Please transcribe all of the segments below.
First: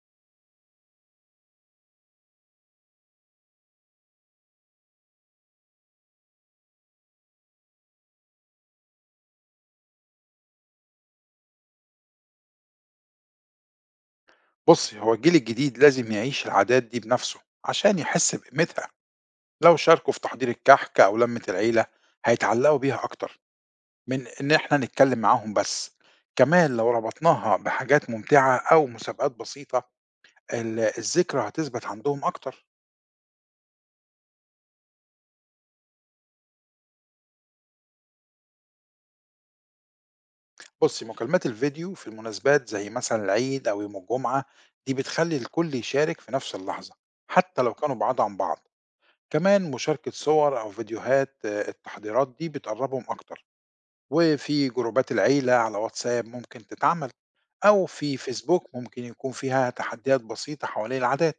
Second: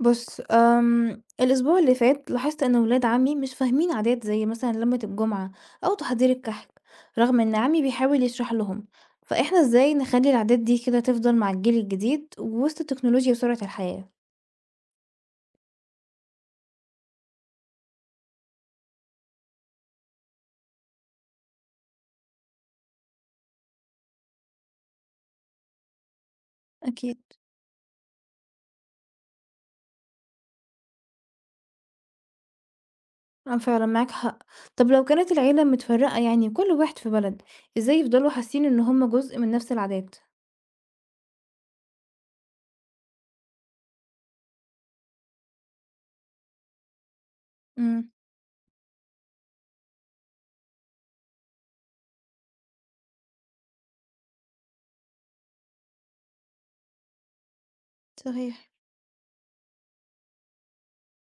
بُص، آمم، الأسبوع اللي فات لاحظت إن ولاد عمي مش فاهمين عادات زي مثلًا لمة الجمعة أو تحضير الكحك، رغم إن عمي بيحاول يشرح لهم، فإحنا إزاي نخلي العادات دي كده تفضل مع الجيل الجديد وسط التكنولوجيا وسرعة الحياة؟ بص، هو الجيل الجديد لازم يعيش العادات دي بنفسه عشان يحس بقيمتها. لو شاركوا في تحضير الكحك أو لمة العيلة هيتعلقوا بيها أكتر من إن إحنا نتكلم معاهم بس. كمان لو أكيد. ربطناها بحاجات ممتعة أو مسابقات بسيطة الذكرى هتثبت عندهم أكتر. آه فعلًا معاك حق، طب لو كانت العيلة متفرقة يعني وكل واحد في بلد، إزاي يفضلوا حاسين إن هُم جزء من نفس العادات؟ بص، مكالمات الفيديو في المناسبات زي مثلا العيد أو يوم الجمعة دي بتخلي الكل يشارك في نفس اللحظة حتى لو كانوا امم. بعاد عن بعض. كمان مشاركة صور أو فيديوهات، آه، التحضيرات دي بتقربهم أكتر. وفي جروبات العيلة على واتساب ممكن تتعمل أو في فيسبوك صحيح. ممكن يكون فيها تحديات بسيطة حوالين العادات.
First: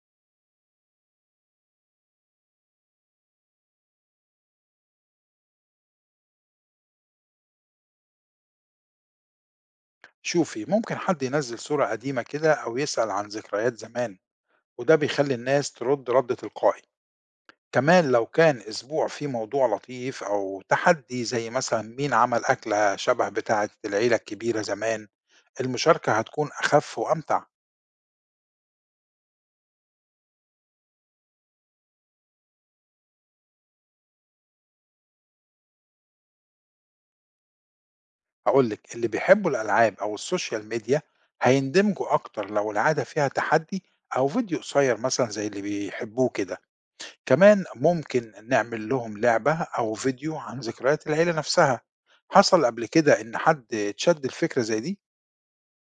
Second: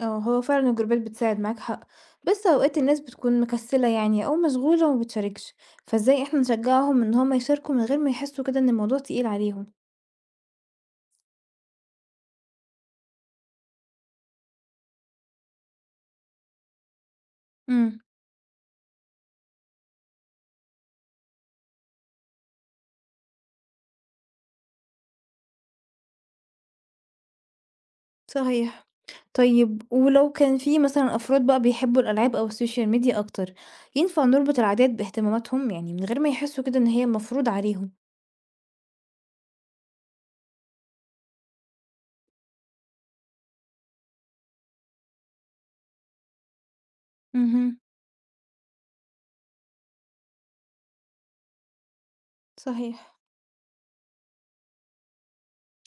آه، هو فعلًا الجروبات بتساعد معاك حق، بس أوقات الناس بتكون مكسلة يعني أو مشغولة وما بتشاركش، فإزاي إحنا نشجعهم إن هُم يشاركوا من غير ما يحسوا كده إن الموضوع تقيل عليهم؟ شوفي، ممكن حد ينزل صورة قديمة كده أو يسأل عن ذكريات زمان وده بيخلي الناس ترد رد تلقائي. امم، كمان لو كان أسبوع فيه موضوع لطيف أو تحدي زي مثلا مين عمل أكلة شبه بتاعة العيلة الكبيرة زمان، المشاركة هتكون أخف وأمتع. صحيح. طيب ولو كان في مثلًا أفراد بقى بيحبوا الألعاب أو السوشيال ميديا أكتر، ينفع نربط العادات باهتماماتهم يعني من غير ما يحسوا كده إن هي مفروض عليهم؟ هاقول لِك، اللي بيحبوا الألعاب أو السوشيال ميديا هيندمجوا أكتر لو العادة فيها تحدي أو فيديو قصير مثلًا زي اللي بيحبوه كده. كمان اهم، ممكن نعمل لهم لعبة أو فيديو عن ذكريات العيلة نفسها. حصل قبل صحيح. كده إن حد اتشد لفكرة زي دي؟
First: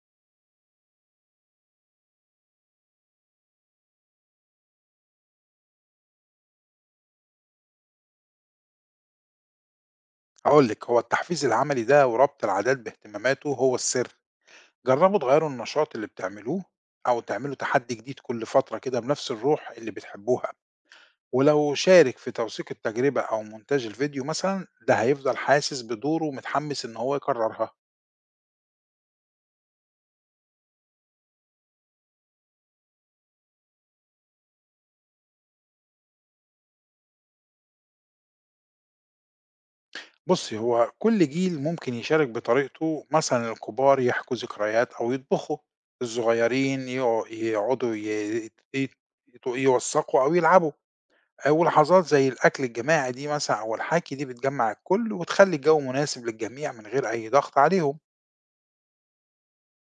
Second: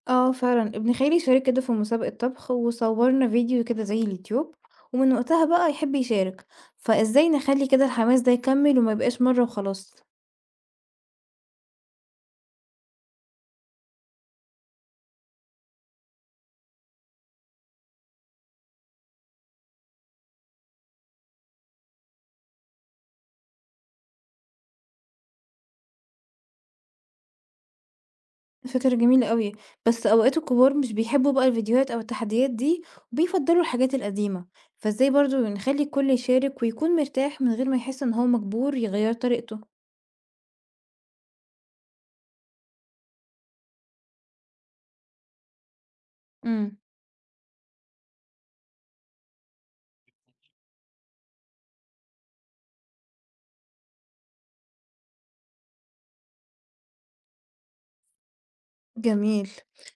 آه فعلًا، ابن خالي شارك كده في مسابقة طبخ، وصورنا فيديو كده زي اليوتيوب، ومن وقتها بقى يحب يشارك، فإزاي نخلي كده الحماس ده يكمل وما يبقاش مرة وخلاص؟ هاقول لِك، هو التحفيز العملي ده وربط العادات باهتماماته هو السر. جربوا تغيروا النشاط اللي بتعملوه أو تعملوا تحدي جديد كل فترة كده بنفس الروح اللي بتحبوها. ولو شارك في توثيق التجربة أو مونتاج الفيديو مثلا، ده هيفضل حاسس بدوره ومتحمس إن هو يكررها. فكرة جميلة أوي، بس أوقات الكبار مش بيحبوا بقى الفيديوهات أو التحديات دي، وبيفضلوا الحاجات القديمة، فإزاي برضه نخلي الكل يشارك ويكون مرتاح من غير ما يحس إن هو مجبور يغيّر طريقته؟ بصي، هو كل جيل ممكن يشارك بطريقته. مثلا الكبار يحكوا ذكريات أو يطبخوا، إمم. الصغيرين يوثقوا أو يلعبوا. أو لحظات زي الأكل الجماعي دي مثلا أو الحكي دي بتجمع الكل وتخلي الجو مناسب للجميع من غير أي ضغط عليهم. جميل،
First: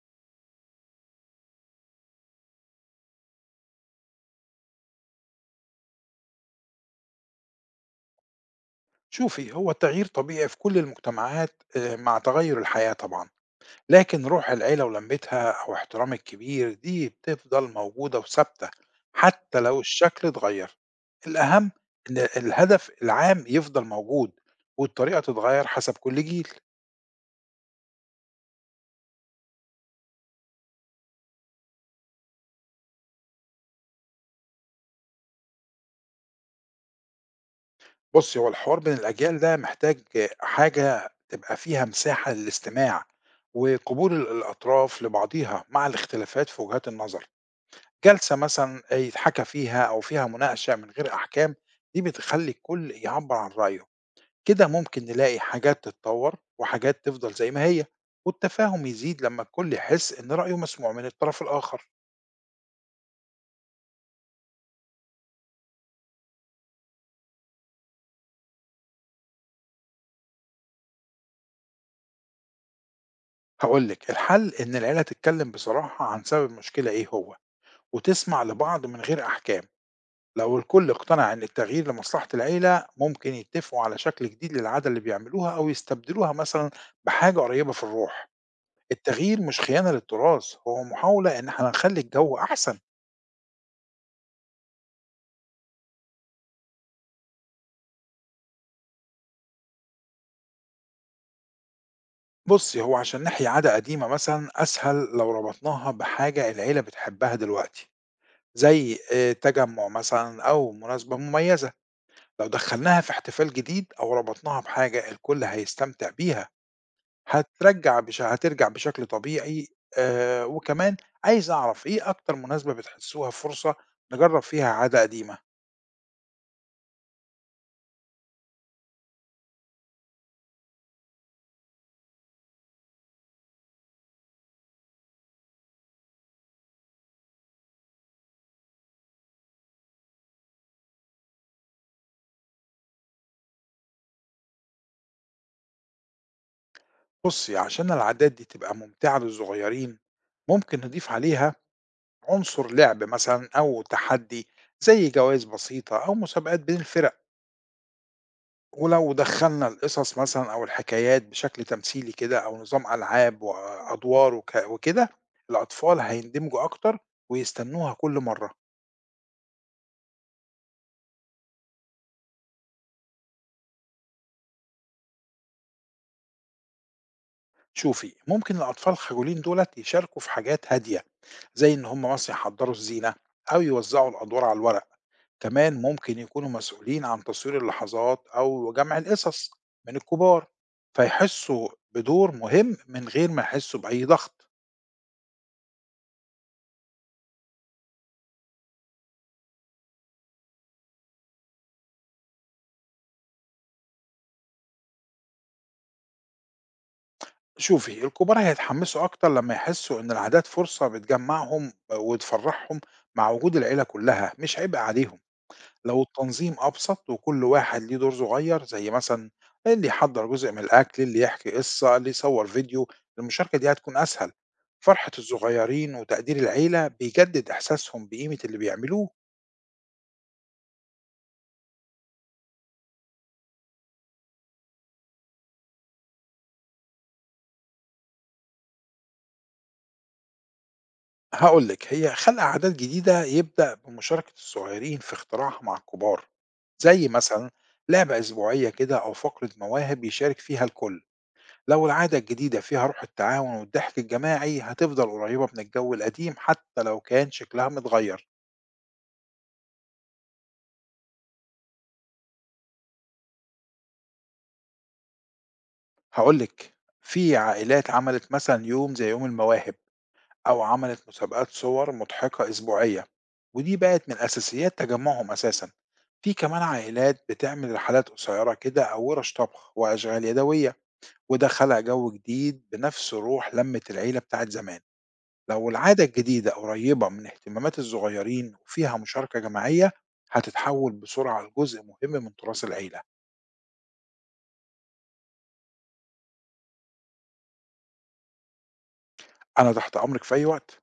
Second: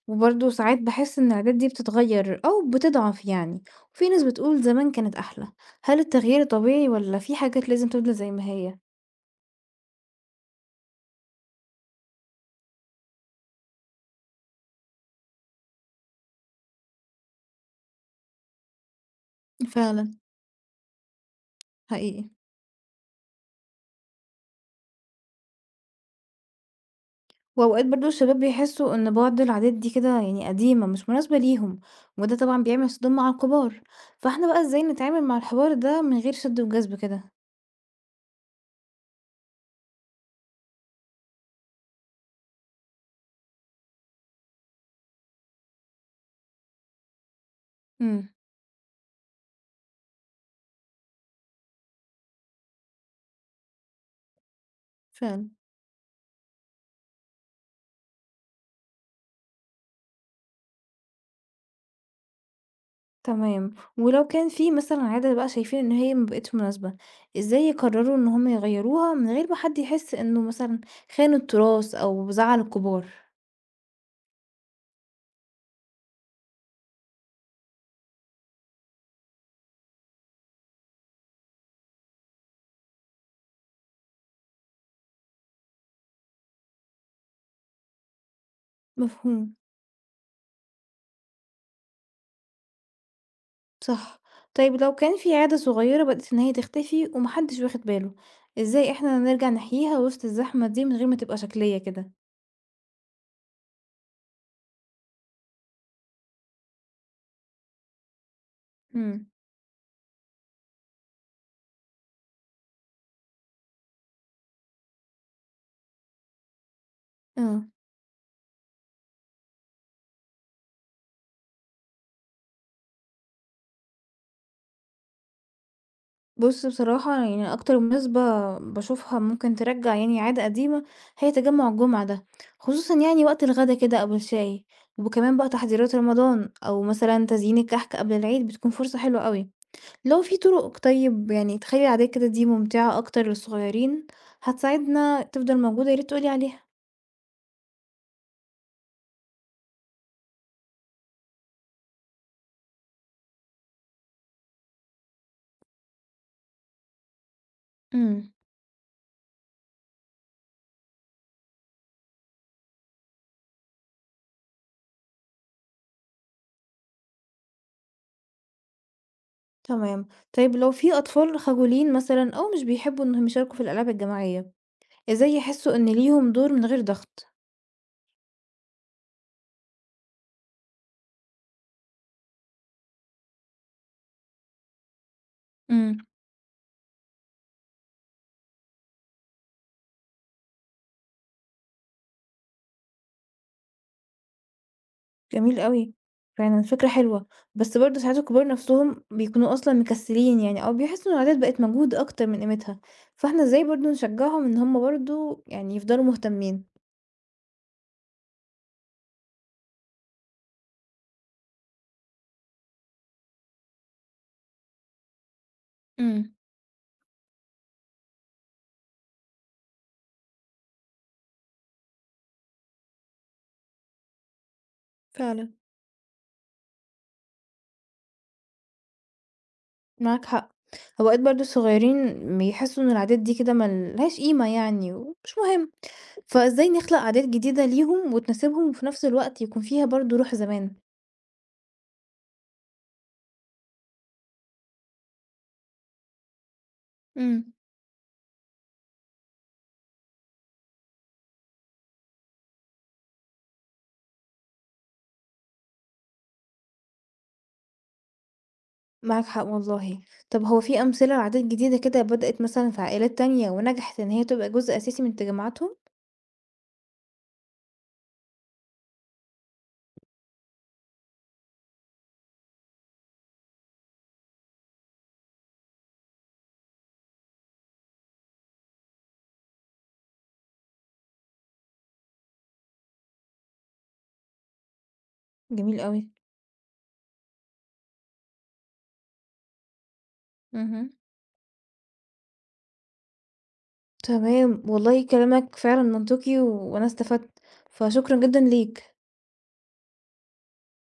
وبرضه ساعات باحس إن العادات دي بتتغيّر أو بتضعف يعني، وفي ناس بتقول زمان كانت أحلى، هل التغيير طبيعي والّا في حاجات لازم تفضل زي ما هي؟ شوفي، هو التغيير طبيعي في كل المجتمعات، آه، مع تغير الحياة طبعا. لكن روح العيلة ولمّتها أو احترام الكبير دي بتفضل موجودة وثابتة حتى لو فعلا. الشكل اتغيّر. الأهم إن حقيقي. الهدف العام يفضل موجود والطريقة تتغيّر حسب كل جيل. وأوقات برضه الشباب بيحسوا إن بعض العادات دي كده يعني قديمة مش مناسبة ليهم، وده طبعا بيعمل صدام مع الكبار، فاحنا بقى إزاي نتعامل مع الحوار ده من غير شد وجذب كده؟ بُصّي، هو الحوار بين الأجيال ده محتاج حاجة تبقى فيها مساحة للاستماع وقبول الأطراف لبعضيها مع الاختلافات في وجهات النظر. امم. جلسة مثلًا يتحكى فيها أو فيها مناقشة من غير أحكام، دي بتخلّي الكل يعبّر عن رأيه. كده ممكن نلاقي فعلا. حاجات تتطور وحاجات تفضل زي ما هي، والتفاهم يزيد لما الكل يحس إن رأيه مسموع من الطرف الآخر. تمام، ولو كان في مثلًا عادة بقى شايفين إن هي ما بقِتش مناسبة، إزاي يقرروا إن هُم يغيّروها من غير ما حد يحس إنه مثلًا خان التراث أو زعّل الكبار؟ هقولك، الحل إن العيلة تتكلم بصراحة عن سبب المشكلة إيه هو وتسمع لبعض من غير أحكام. لو الكل اقتنع إن التغيير لمصلحة العيلة ممكن يتفقوا على شكل جديد للعادة اللي بيعملوها أو يستبدلوها مثلا بحاجة قريبة في الروح. التغيير مفهوم، مش خيانة للتراث، هو محاولة إن احنا نخلي الجو أحسن. صح. طيب لو كان في عادة صغيرة بدأت إن هي تختفي وما حدش واخد باله، إزاي إحنا نرجع نحييها وسط الزحمة دي من غير ما تبقى شكلية كده؟ بُصّي، هو عشان نحيي عادة قديمة مثلًا أسهل لو ربطناها بحاجة العيلة بتحبها دلوقتي، زي إمم. تجمُّع مثلًا أو مناسبة مميزة. لو دخّلناها في احتفال جديد أو ربطناها بحاجة الكل هيستمتع بيها، آه. هترجّع بش هترجع بشكل طبيعي. وكمان عايز أعرف إيه أكتر مناسبة بتحسّوها فرصة نجرّب فيها عادة قديمة؟ بُص بصراحة يعني أكتر مناسبة باشوفها ممكن ترجّع يعني عادة قديمة، هي تجمُّع الجمعة ده، خصوصًا يعني وقت الغدا كده أو الشاي، وكمان بقى تحضيرات رمضان أو مثلًا تزيين الكحك قبل العيد بتكون فرصة حلوة أوي. لو في طُرق طيب يعني تخلّي العادات كده دي ممتعة أكتر للصغيّرين، هتساعدنا تفضل موجودة يا ريت تقول لي عليها. بُصّي، عشان العادات دي تبقى ممتعة للصغيرين، ممكن نضيف عليها عنصر لعب مثلا أو تحدي زي جوائز بسيطة أو مسابقات بين الفرق. إمم. ولو دخلنا القصص مثلا أو الحكايات بشكل تمثيلي كده أو نظام ألعاب وأدوار وكده، الأطفال هيندمجوا أكتر ويستنوها كل مرة. تمام، طيب لو في أطفال خجولين مثلًا أو مش بيحبّوا إنهم يشاركوا في الألعاب الجماعية، إزاي يحسّوا إن ليهم دور من غير ضغط؟ شوفي، ممكن الأطفال الخجولين دولت يشاركوا في حاجات هادية زي إن هم مثلا يحضروا الزينة أو يوزعوا الأدوار على الورق. كمان إمم. ممكن يكونوا مسؤولين عن تصوير اللحظات أو جمع القصص من الكبار فيحسوا بدور مهم من غير ما يحسوا بأي ضغط. جميل أوي، فعلًا فكرة حلوة، بس برضه ساعات الكبار نفسهم بيكونوا أصلًا مكسلين يعني أو بيحسوا إن العادات بقت مجهود أكتر من قيمتها، فإحنا إزاي برضه نشجعهم إن هم برضه يعني يفضلوا مهتمين؟ شوفي، الكبار هيتحمسوا أكتر لما يحسوا إن العادات فرصة بتجمعهم وتفرحهم مع وجود العيلة كلها، مش عبء عليهم. لو امم، التنظيم أبسط وكل واحد ليه دور صغير، زي مثلا اللي يحضر جزء من الأكل، اللي يحكي قصة، اللي يصور فيديو، المشاركة دي هتكون أسهل. فرحة فعلًا. الصغيرين وتقدير العيلة بيجدد إحساسهم بقيمة اللي بيعملوه. معاك حق، أوقات برضه الصغيرين بيحسوا إن العادات دي كده ما لهاش قيمة يعني ومش مهم، فإزاي نخلق عادات جديدة ليهم وتناسبهم وفي نفس الوقت يكون فيها برضه روح زمان؟ هقولك، هي خلق عادات جديدة يبدأ بمشاركة الصغيرين في اختراعها مع الكبار، زي مثلا امم. لعبة أسبوعية كده أو فقرة مواهب يشارك فيها الكل. لو العادة الجديدة فيها روح التعاون والضحك الجماعي هتفضل قريبة من الجو القديم حتى لو كان شكلها متغير. معاك حق والله. طب هو في أمثلة لعادات جديدة كده بدأت مثلًا في عائلات تانية ونجحت إن هي تبقى جزء أساسي من تجمعاتهم؟ هقولك، في عائلات عملت مثلا يوم زي يوم المواهب أو عملت مسابقات صور مضحكة أسبوعية ودي بقت من أساسيات تجمعهم أساسا. في كمان عائلات بتعمل رحلات قصيرة كده أو ورش طبخ وأشغال يدوية، وده خلق جو جديد بنفس روح لمة العيلة بتاعت زمان. لو جميل العادة أوي. الجديدة قريبة من اهتمامات الصغيرين وفيها مشاركة جماعية اهم. هتتحول بسرعة لجزء مهم من تراث العيلة. تمام، والله كلامك فعلًا منطقي وأنا استفدت، فشكرًا جدًا ليك. أنا تحت أمرك في أي وقت.